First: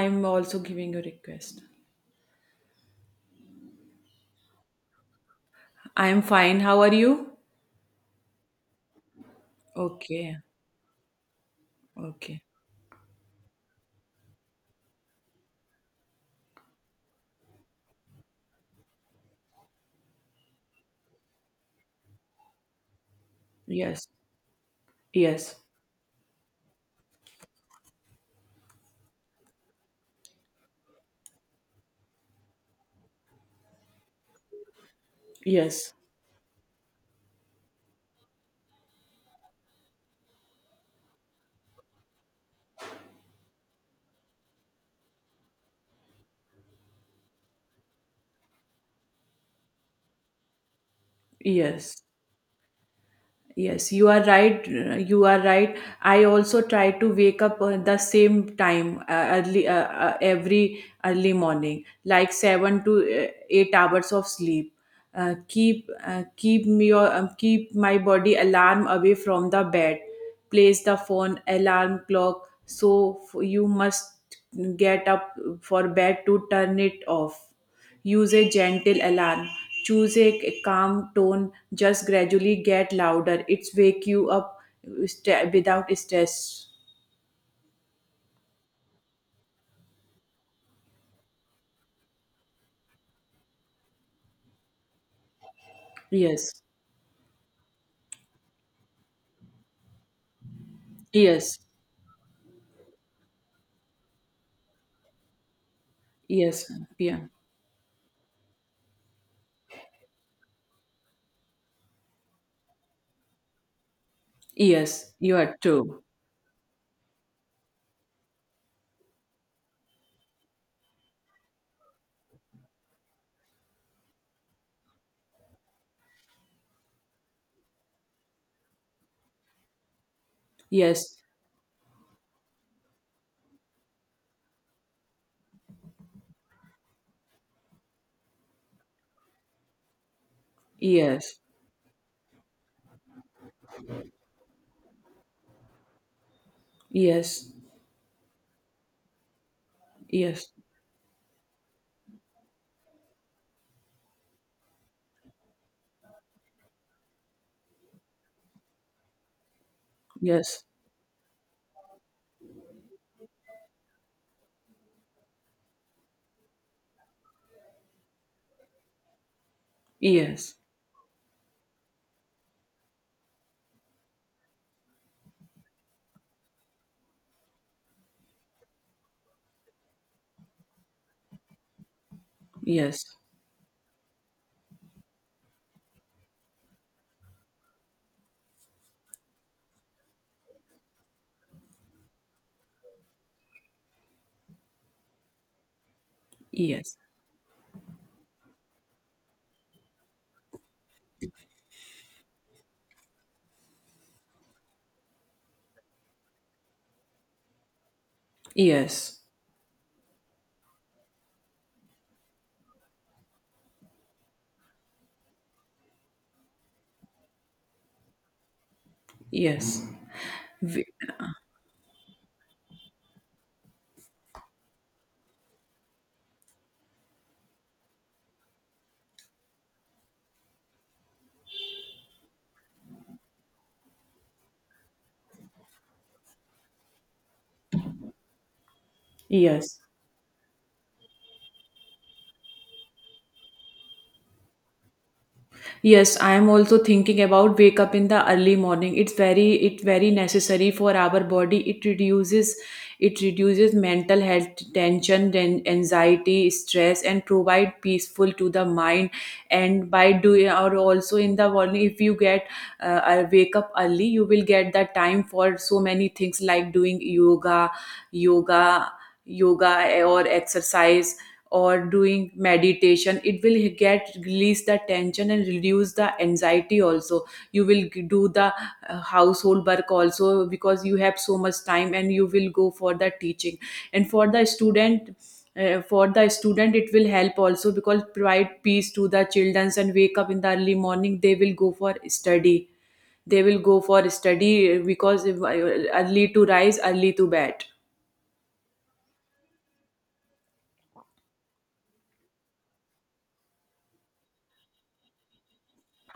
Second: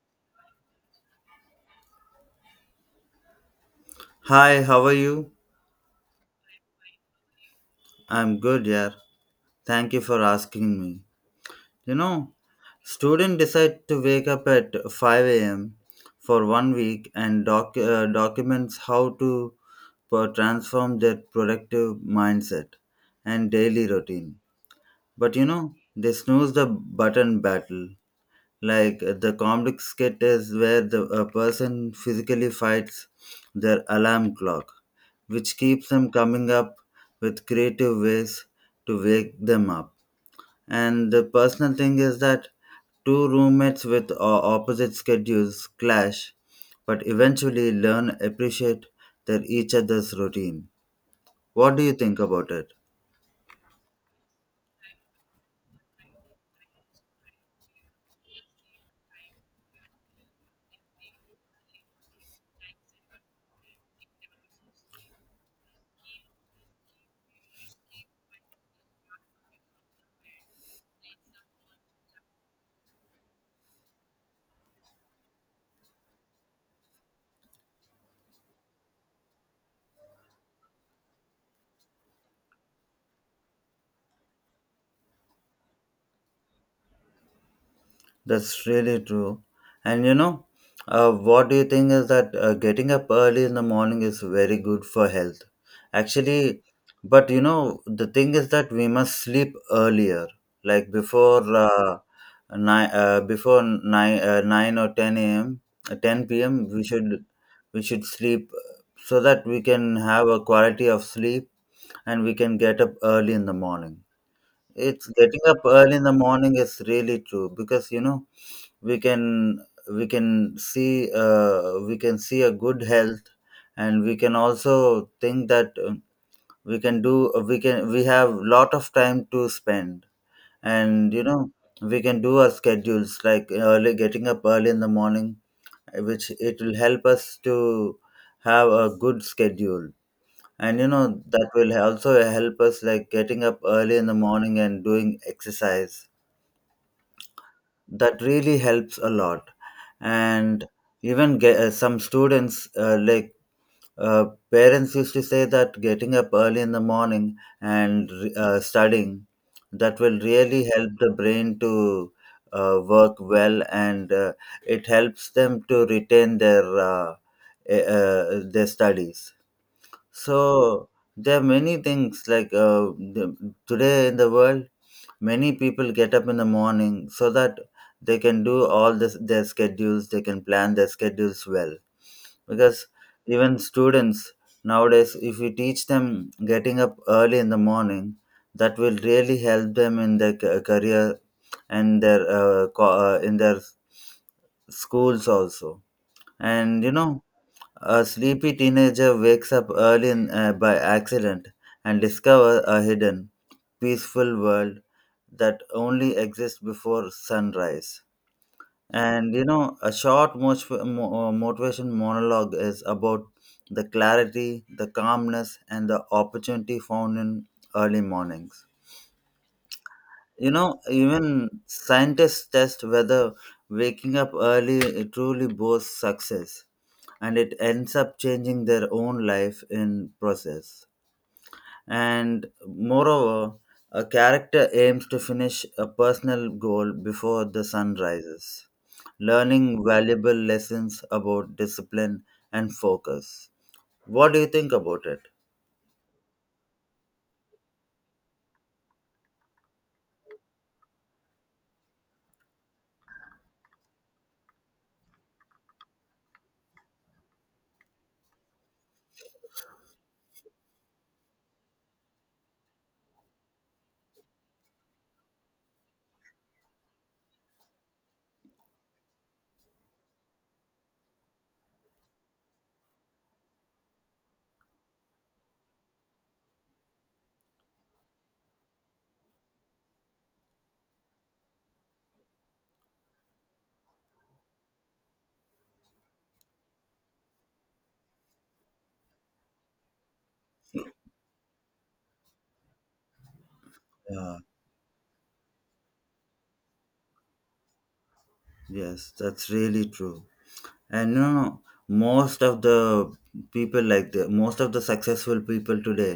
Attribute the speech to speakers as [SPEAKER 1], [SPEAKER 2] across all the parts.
[SPEAKER 1] I'm also giving a request.
[SPEAKER 2] Hi, how are you?
[SPEAKER 1] I'm fine. How are you?
[SPEAKER 2] I'm good, yeah. Thank you for
[SPEAKER 1] Okay.
[SPEAKER 2] asking me. You know,
[SPEAKER 1] Okay.
[SPEAKER 2] student decide to wake up at 5 a.m. for 1 week and documents how to transform their productive mindset and daily
[SPEAKER 1] Yes.
[SPEAKER 2] routine. But you
[SPEAKER 1] Yes.
[SPEAKER 2] know, they snooze the button battle like the comedic skit is where the a person physically fights their alarm clock which keeps
[SPEAKER 1] Yes.
[SPEAKER 2] them coming up with creative ways to wake them up, and the personal thing is that two roommates with opposite schedules clash but eventually learn appreciate their each other's routine. What do you
[SPEAKER 1] Yes.
[SPEAKER 2] think about it?
[SPEAKER 1] Yes, you are right. You are right. I also try to wake up the same time early every early morning, like seven to 8 hours of sleep. Keep me your Keep my body alarm away from the bed. Place the phone alarm clock you must get up for bed to turn it off. Use a gentle alarm. Choose a calm tone. Just gradually get louder. It's wake you up without stress.
[SPEAKER 2] That's really true. And you know, what do you think is that getting up early in the morning is very good for health? Actually,
[SPEAKER 1] Yes.
[SPEAKER 2] but you know, the thing is that we must sleep earlier, like before
[SPEAKER 1] Yes.
[SPEAKER 2] nine, before nine, nine or ten a.m., ten p.m.
[SPEAKER 1] Yes.
[SPEAKER 2] We should
[SPEAKER 1] Yeah.
[SPEAKER 2] we should sleep so that we can have a quality of sleep and we can get up early in the morning. It's
[SPEAKER 1] Yes. You
[SPEAKER 2] getting
[SPEAKER 1] are
[SPEAKER 2] up early in
[SPEAKER 1] true.
[SPEAKER 2] the morning is really true because you know we can we can see we can see a good health, and we can also think that we can do we can we have lot of time to spend, and
[SPEAKER 1] Yes.
[SPEAKER 2] you know we can do our schedules like early getting up early in the morning, which it will help us to have a good schedule. And you know
[SPEAKER 1] Yes.
[SPEAKER 2] that will also help us like getting up early in the morning and doing exercise
[SPEAKER 1] Yes.
[SPEAKER 2] that really helps a lot.
[SPEAKER 1] Yes.
[SPEAKER 2] And even get, some students like uh, parents used to say that getting up early in the morning and studying, that will really
[SPEAKER 1] Yes.
[SPEAKER 2] help the brain to work well, and it helps them to retain their their studies. So
[SPEAKER 1] Yes.
[SPEAKER 2] there are many things like today in the world many people get up in the morning so that they can do all this their schedules, they can plan their schedules well, because
[SPEAKER 1] Yes.
[SPEAKER 2] even students nowadays, if you teach them getting up early in the morning, that will really help them in their career and their in their schools also. And you
[SPEAKER 1] Yes.
[SPEAKER 2] know, a sleepy teenager wakes up early in, by accident and discovers a hidden, peaceful world that only exists before sunrise.
[SPEAKER 1] Yes.
[SPEAKER 2] And you know, a short motivation monologue is about the clarity, the calmness, and the opportunity found in early mornings.
[SPEAKER 1] Yes.
[SPEAKER 2] You know,
[SPEAKER 1] V-
[SPEAKER 2] even scientists test whether waking up early truly boasts success, and it ends up changing their own life in process. And moreover, a character aims to finish a personal goal before the sun rises, learning
[SPEAKER 1] Yes.
[SPEAKER 2] valuable lessons about discipline and focus. What do you think about it?
[SPEAKER 1] Yes, I am also thinking about wake up in the early morning. It's very it very necessary for our body. It reduces mental health tension and anxiety, stress, and provide peaceful to the mind. And by doing or also in the morning, if you get wake up early, you will get the time for so many things like doing yoga, yoga, yoga or exercise or doing meditation. It will get release the tension and reduce the anxiety also. Do the household work also because you have so much time and you will go for the teaching and for the student, for the student it will help also because provide peace to the children, and wake up in the early morning they will go for study they will go for
[SPEAKER 2] Yeah,
[SPEAKER 1] study because early to rise, early to bed.
[SPEAKER 2] yes, that's really true. And no, no, most of the people like the most of the successful people today,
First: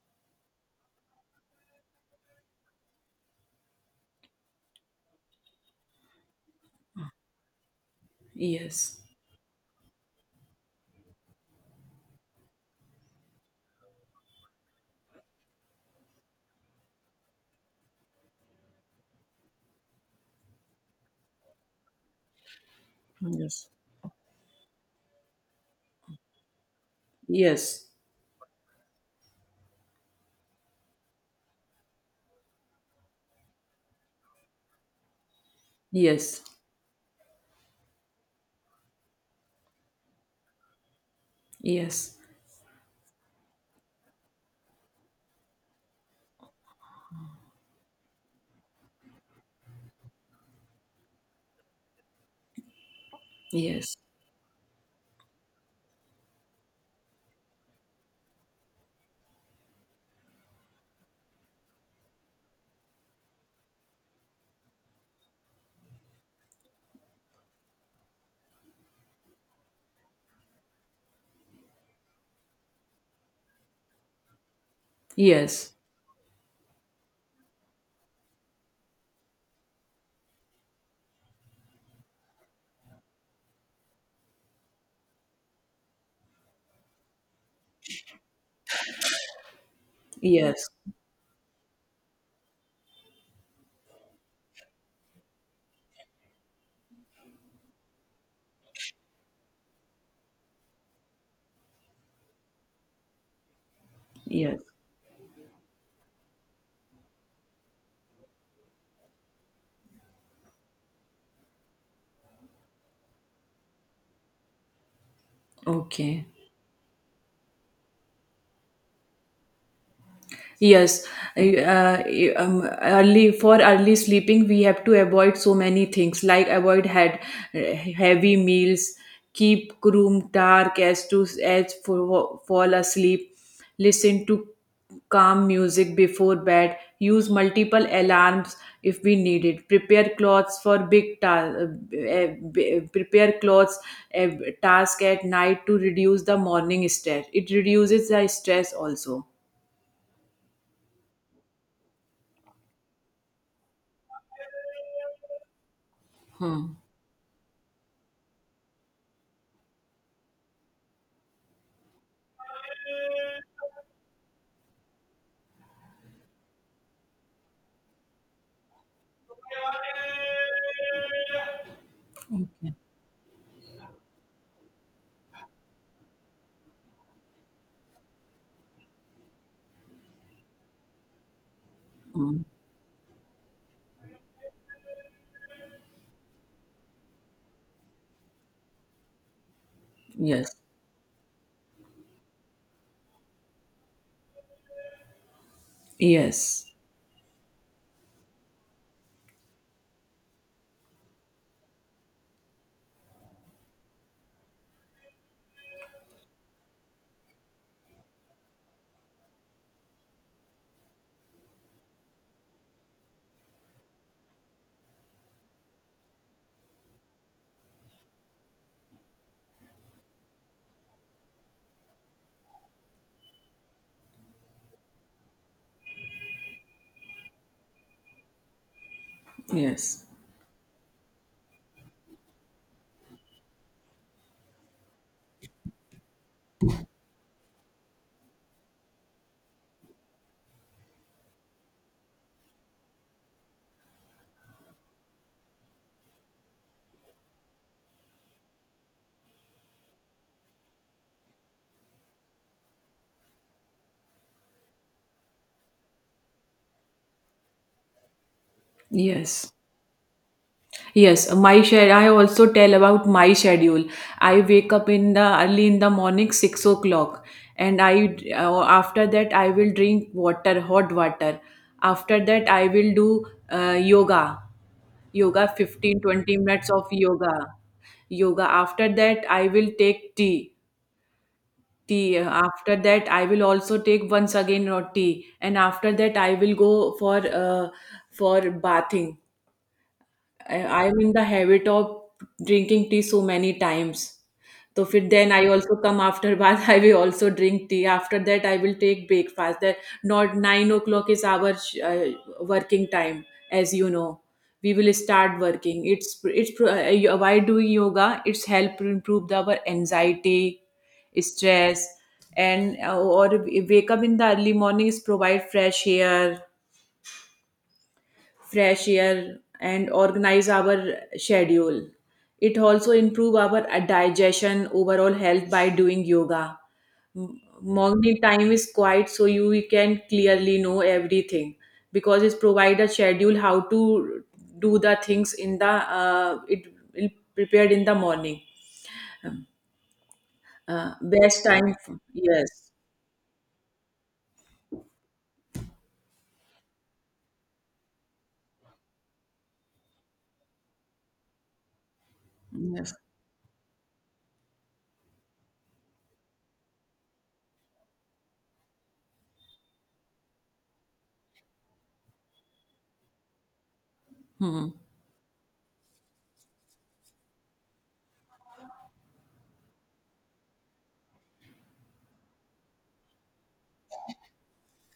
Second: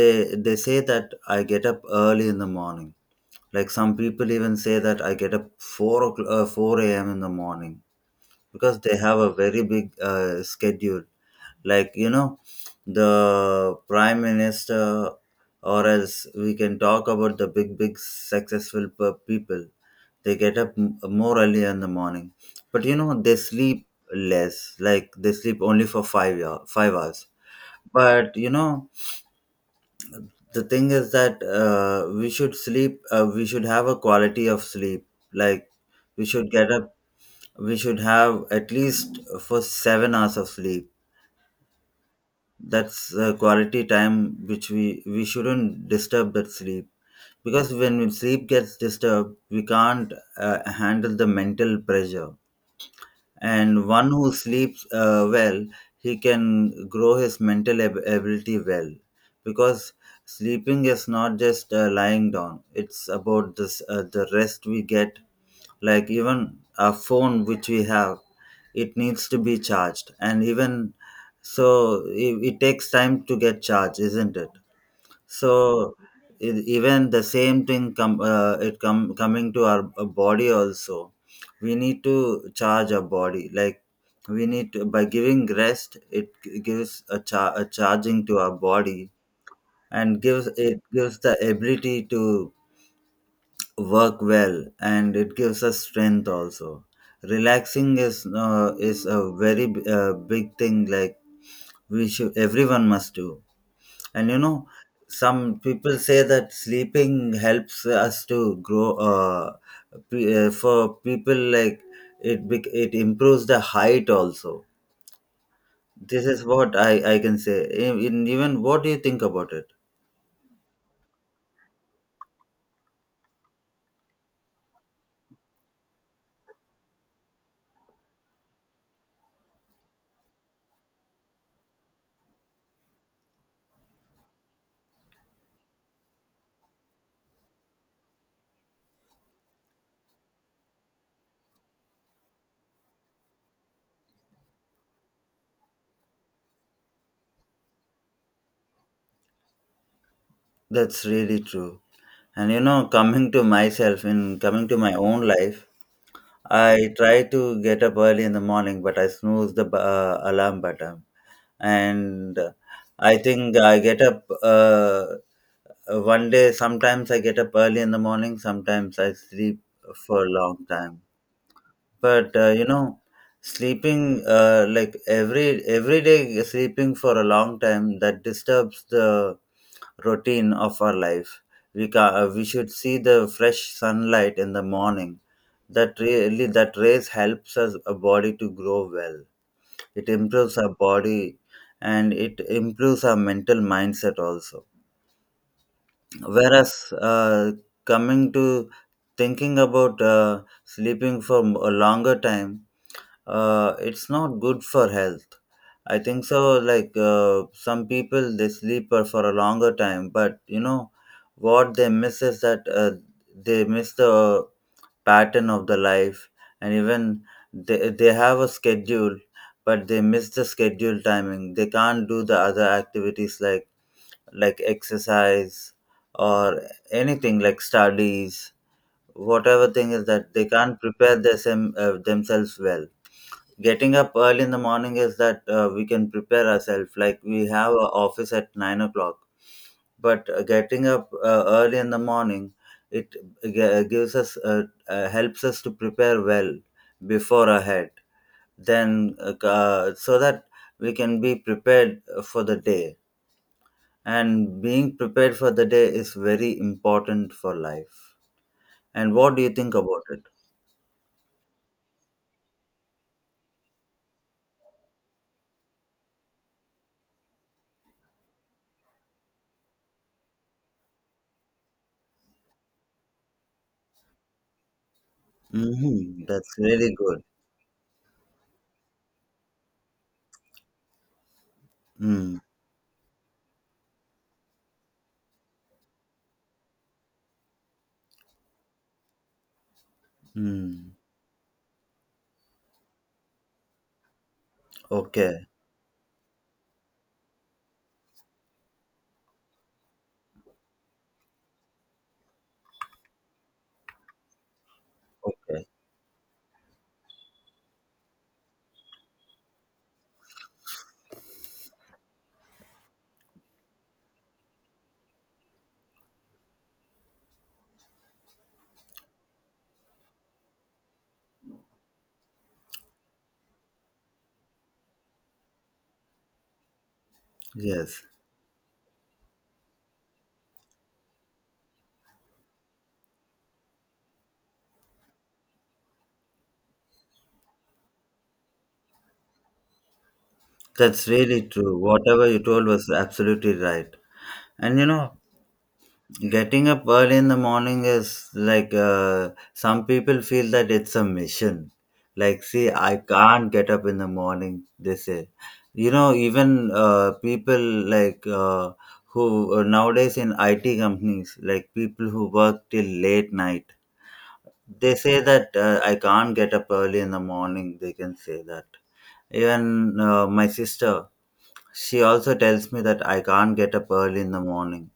[SPEAKER 2] they they say that I get up early in the morning. Like some people even say that I get up 4 o'clock, 4 a.m in the morning, because they
[SPEAKER 1] Yes.
[SPEAKER 2] have a very big schedule. Like you know, the prime minister, or else we can talk about the big big successful people, they get up more early in the morning. But you know they
[SPEAKER 1] Yes.
[SPEAKER 2] sleep less, like they sleep only for 5 hour, 5 hours.
[SPEAKER 1] Yes.
[SPEAKER 2] But you know, the thing is that we should sleep, we should have a quality of sleep. Like we
[SPEAKER 1] Yes,
[SPEAKER 2] should get up, we should have at least for 7 hours of sleep.
[SPEAKER 1] yes,
[SPEAKER 2] That's the quality time which we shouldn't disturb that sleep, because when sleep gets disturbed we can't handle the mental pressure. And
[SPEAKER 1] yes,
[SPEAKER 2] one who sleeps well, he can grow his mental ability well, because sleeping is not just lying down, it's about this the rest we get. Like even a phone which we have, it needs to be charged, and even so it takes time to get charged, isn't it? So
[SPEAKER 1] yes,
[SPEAKER 2] even the same thing come it come coming to our body also, we need to charge our body. Like we need to, by giving rest it gives a charging to our body, and gives
[SPEAKER 1] yes,
[SPEAKER 2] it gives the ability to work well, and it gives us strength also. Relaxing is a very big thing, like we should everyone must do. And you
[SPEAKER 1] yes.
[SPEAKER 2] know, some people say that sleeping helps us to grow. For people like it, it improves the height also. This
[SPEAKER 1] Okay.
[SPEAKER 2] is what I can say. Even what do you think about it?
[SPEAKER 1] Yes, uh, early for early sleeping, we have to avoid so many things like avoid heavy meals, keep room dark as to as for fall asleep, listen to calm music before bed, use multiple alarms if we need it, prepare clothes for big task, prepare clothes uh, task at night to reduce the morning stress. It reduces the stress also.
[SPEAKER 2] That's really true. And you know, coming to myself in coming to my own life,
[SPEAKER 1] Hmm.
[SPEAKER 2] I try to get up early in the morning, but I snooze the alarm button. And I think I get up one day. Sometimes I get up early in the morning, sometimes I sleep for a long time. But you
[SPEAKER 1] Okay.
[SPEAKER 2] know, sleeping like every day sleeping for a long time, that disturbs the routine of our life. We
[SPEAKER 1] Mm.
[SPEAKER 2] should see the fresh sunlight in the morning. That really, that rays helps us a body to grow well, it
[SPEAKER 1] Yes.
[SPEAKER 2] improves our body, and it improves our mental mindset also.
[SPEAKER 1] Yes.
[SPEAKER 2] Whereas coming to thinking about sleeping for a longer time, it's not good for health, I think so. Like some people they sleep for a longer time, but you know what they miss is that they miss the pattern of the life. And even they have a schedule, but they miss the schedule timing, they can't do the other activities like exercise or anything like studies. Whatever thing is
[SPEAKER 1] Yes.
[SPEAKER 2] that they can't prepare their themselves well. Getting up early in the morning is that we can prepare ourselves, like we have an office at 9 o'clock. But getting up early in the morning, it g- gives us helps us to prepare well before ahead, then so that we can be prepared for the day. And being prepared for the day is very important for life. And what do you
[SPEAKER 1] Yes.
[SPEAKER 2] think about it?
[SPEAKER 1] Yes. My schedule. I also tell about my schedule. I wake up in the early in the morning, 6 o'clock, and I after that I will drink water, hot water. After that I will do yoga, yoga 15
[SPEAKER 2] Hmm,
[SPEAKER 1] 20
[SPEAKER 2] that's
[SPEAKER 1] minutes of
[SPEAKER 2] really good.
[SPEAKER 1] yoga. After that I will take tea.
[SPEAKER 2] Mm.
[SPEAKER 1] After that, I will also take once again roti, and after that, I will go for uh, for bathing.
[SPEAKER 2] Mm.
[SPEAKER 1] I'm in the habit of drinking tea so many times. So fit then I
[SPEAKER 2] Okay.
[SPEAKER 1] also come after bath. I will also drink tea. After that, I will take breakfast. That not 9 o'clock is our working time, as you know. We will start
[SPEAKER 2] Okay.
[SPEAKER 1] working. Why doing yoga? It's help improve our anxiety, stress, and or wake up in the early morning is provide fresh air and organize our schedule. It also improve our digestion, overall health by doing yoga.
[SPEAKER 2] Yes,
[SPEAKER 1] Morning time is quiet so you we can clearly know everything because it's provide a schedule how to do the things in the it will prepared in the morning,
[SPEAKER 2] that's really
[SPEAKER 1] best time
[SPEAKER 2] true, whatever you told
[SPEAKER 1] yes.
[SPEAKER 2] was absolutely right. And you know, getting up early in the morning is like some people feel that it's a mission. Like, see,
[SPEAKER 1] Yes.
[SPEAKER 2] I can't get up in the morning, they say. You know, even people like who nowadays in IT companies, like people who work till late night,
[SPEAKER 1] Hmm.
[SPEAKER 2] they say that I can't get up early in the morning. They can say that. Even my sister, she also tells me that I can't get up early in the morning.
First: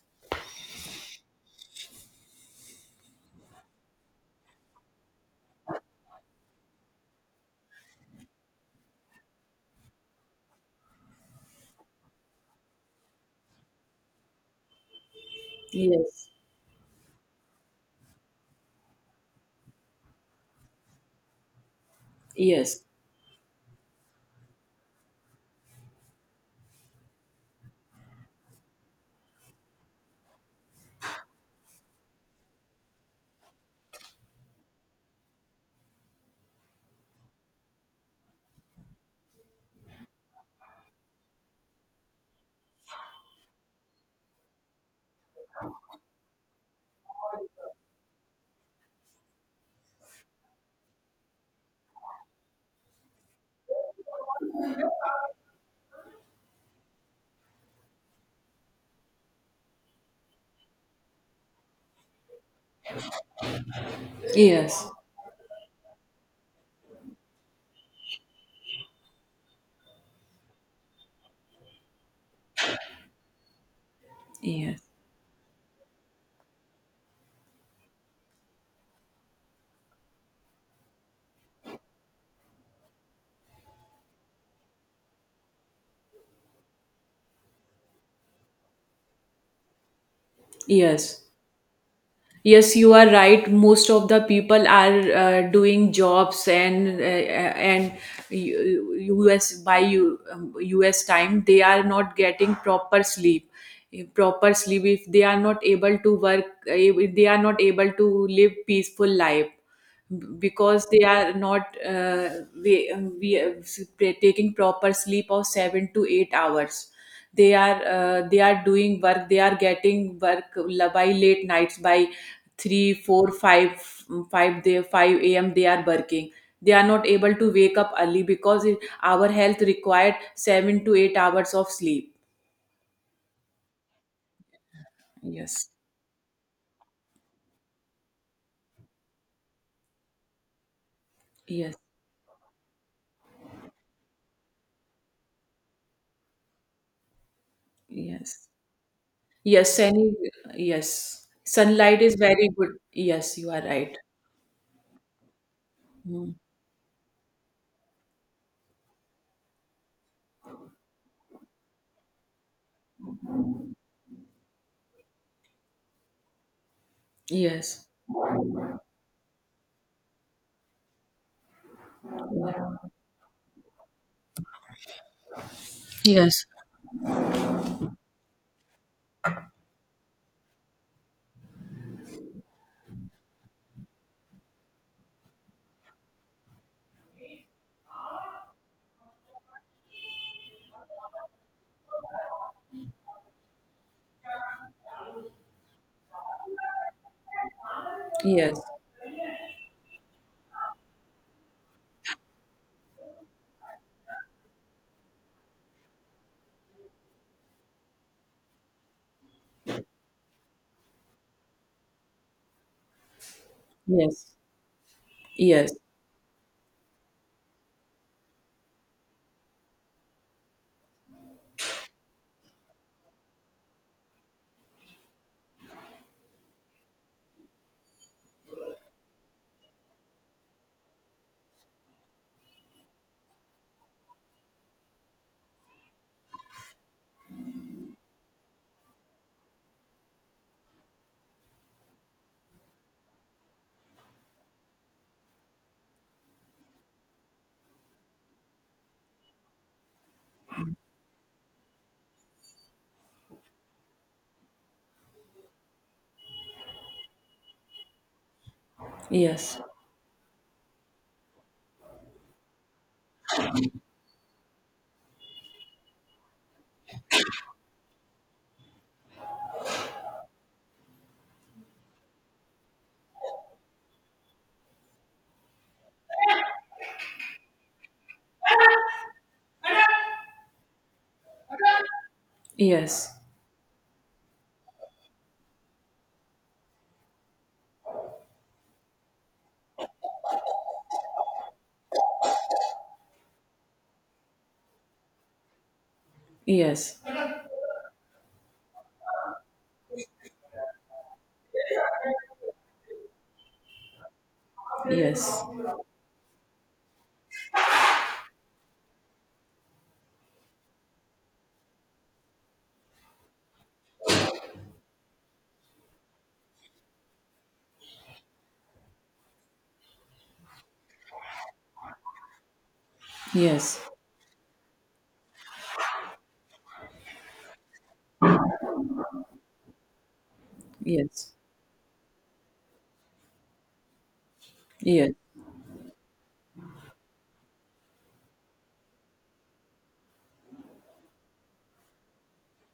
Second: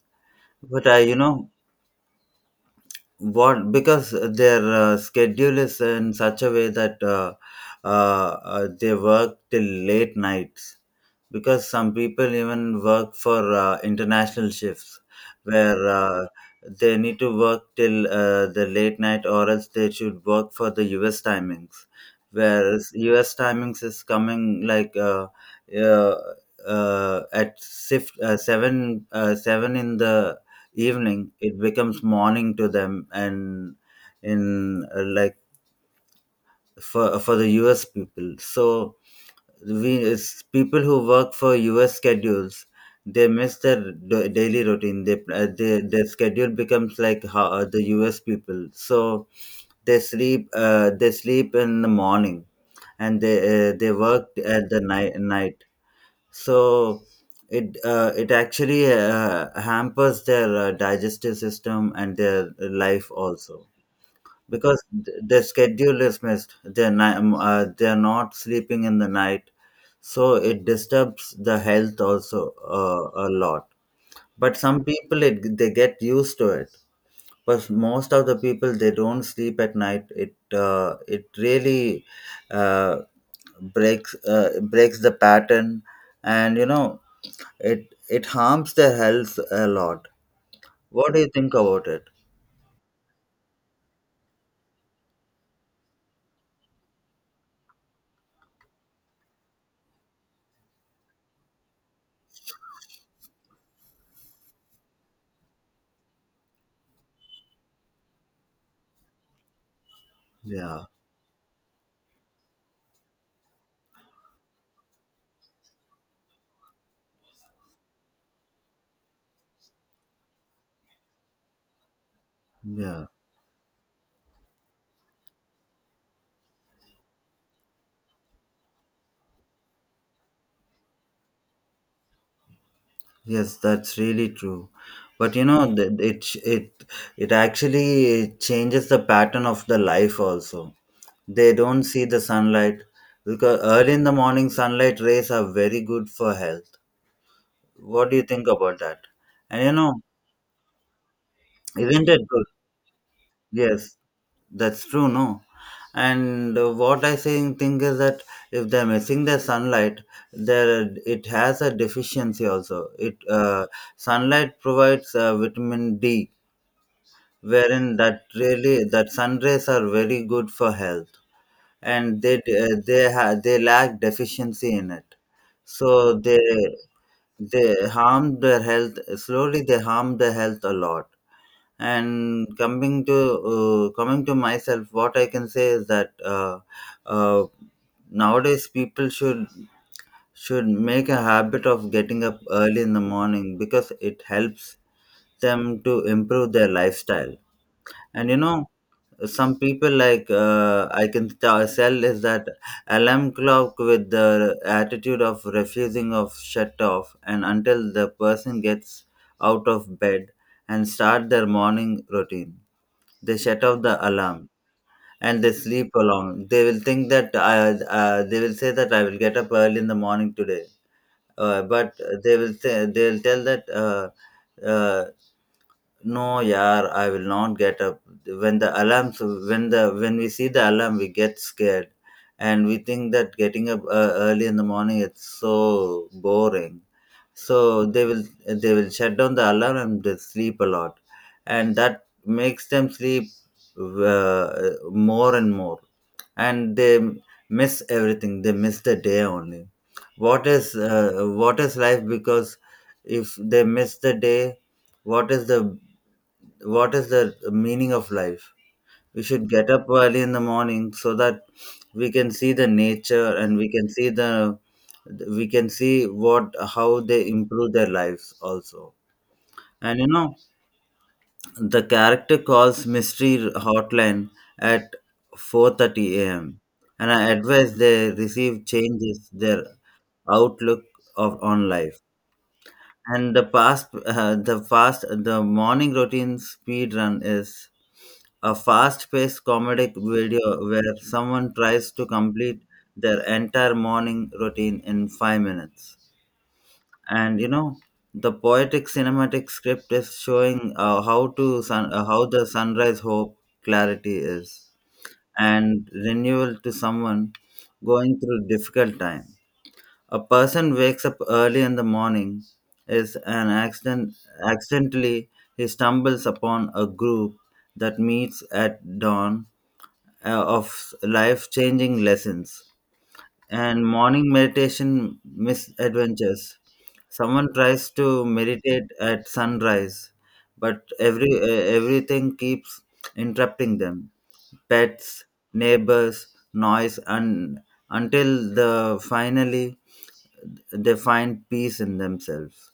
[SPEAKER 2] But I, you know, what because their schedule is in such a way that they work till late nights, because some people even work for international shifts, where
[SPEAKER 1] Yes.
[SPEAKER 2] they need to work till the late night, or else they should work for the us timings.
[SPEAKER 1] Yes.
[SPEAKER 2] Whereas us timings is coming like uh, at 7 7 in the evening it becomes morning to them, and in like for the us people. So we it's people who work for us schedules, they miss their daily routine. They their schedule becomes like how the us people. So they sleep in the morning, and they work at the night. So it it actually hampers their digestive system and their life also, because
[SPEAKER 1] Yes.
[SPEAKER 2] their schedule is missed. They're not sleeping in the night, so it disturbs the health also a lot. But
[SPEAKER 1] Yes.
[SPEAKER 2] some people they get used to it. But most of the people they don't sleep at night, it it really uh, breaks the pattern. And you know, it harms their health a lot. What do
[SPEAKER 1] Yes.
[SPEAKER 2] you think about it?
[SPEAKER 1] Yes, you are right. Most of the people are doing jobs and U- U.S. by U.S. time they are not getting proper sleep. If proper sleep, if they are not able to work, if they are not able to live peaceful life
[SPEAKER 2] Yeah,
[SPEAKER 1] because they are not we, we are taking proper sleep of 7 to 8 hours. They are doing work, they are getting work by late nights by three,
[SPEAKER 2] yeah,
[SPEAKER 1] 4, 5 they 5 a.m. they are working. They are not able to wake up early because it, our health required 7 to 8 hours of sleep.
[SPEAKER 2] yes, that's really true. But you
[SPEAKER 1] Yes.
[SPEAKER 2] know, th- it ch- it actually changes the pattern of the life also. They
[SPEAKER 1] Yes.
[SPEAKER 2] don't see the sunlight, because early in the morning sunlight rays are very good for health. What do you think
[SPEAKER 1] Yes.
[SPEAKER 2] about that? And you
[SPEAKER 1] Yes
[SPEAKER 2] know,
[SPEAKER 1] Sunny. Yes, sunlight
[SPEAKER 2] isn't
[SPEAKER 1] is
[SPEAKER 2] it good?
[SPEAKER 1] very good. Yes, you are
[SPEAKER 2] Yes,
[SPEAKER 1] right.
[SPEAKER 2] that's true, no.
[SPEAKER 1] Hmm.
[SPEAKER 2] And what I saying think is that if they're missing the sunlight, there it has a deficiency also. It Sunlight provides vitamin D,
[SPEAKER 1] Yes.
[SPEAKER 2] wherein that really that sun rays are very good for health, and they they lack deficiency in it. So they
[SPEAKER 1] Yes.
[SPEAKER 2] they harm their health slowly. They harm their health a lot. And coming to coming to myself what I can say is that uh, nowadays people should make a habit of getting up early in the morning, because it helps them to improve their lifestyle. And you
[SPEAKER 1] Yes.
[SPEAKER 2] know, some people like I can sell is that alarm clock with the attitude of refusing of shut off and until the person gets out of bed and start their morning routine, they shut off the
[SPEAKER 1] Yes.
[SPEAKER 2] alarm and they
[SPEAKER 1] Yes.
[SPEAKER 2] sleep along. They will think that they will say that I will get up early in the morning today. But they will say, they will tell that no, yeah, I will not get up. When the alarms, when the when we see the alarm, we get scared, and we think that getting up early in the morning it's so boring. So they will shut down the alarm and they sleep a lot, and that makes them sleep more and more, and they miss everything. They miss the day only. What is life? Because if they miss the day, what is the what is the meaning of life? We should
[SPEAKER 1] Yes.
[SPEAKER 2] get up early in the morning so that we can see the nature, and we can see the we can see what how they improve their lives also. And you know, the character calls mystery hotline at 4:30 a.m. and I advise they receive changes their outlook of on life.
[SPEAKER 1] Yes. Yes.
[SPEAKER 2] And the fast the morning routine speed run is a fast-paced comedic video where someone tries to complete their entire morning routine in 5 minutes.
[SPEAKER 1] Yes.
[SPEAKER 2] And you know, the poetic cinematic script is showing how the sunrise hope clarity is
[SPEAKER 1] Yes.
[SPEAKER 2] and renewal to someone going through difficult time. A person wakes up early in the morning, is an accident accidentally he stumbles upon a group that meets at dawn of life-changing lessons. And morning meditation misadventures. Someone tries to meditate at sunrise, but
[SPEAKER 1] Yes.
[SPEAKER 2] everything keeps interrupting them.
[SPEAKER 1] Yes,
[SPEAKER 2] Pets, neighbors, noise, and until the finally they find peace in themselves.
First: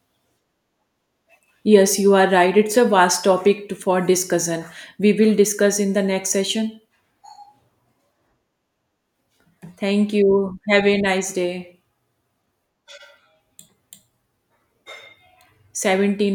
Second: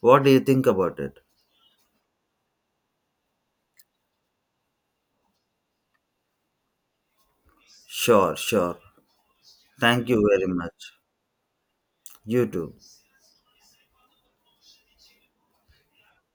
[SPEAKER 2] What do you think about it?
[SPEAKER 1] Yes, you are right. It's a vast topic to, for discussion. We will discuss in the next session.
[SPEAKER 2] Sure, sure. Thank
[SPEAKER 1] Thank
[SPEAKER 2] you very
[SPEAKER 1] you.
[SPEAKER 2] much.
[SPEAKER 1] Have a nice day.
[SPEAKER 2] You too.
[SPEAKER 1] 17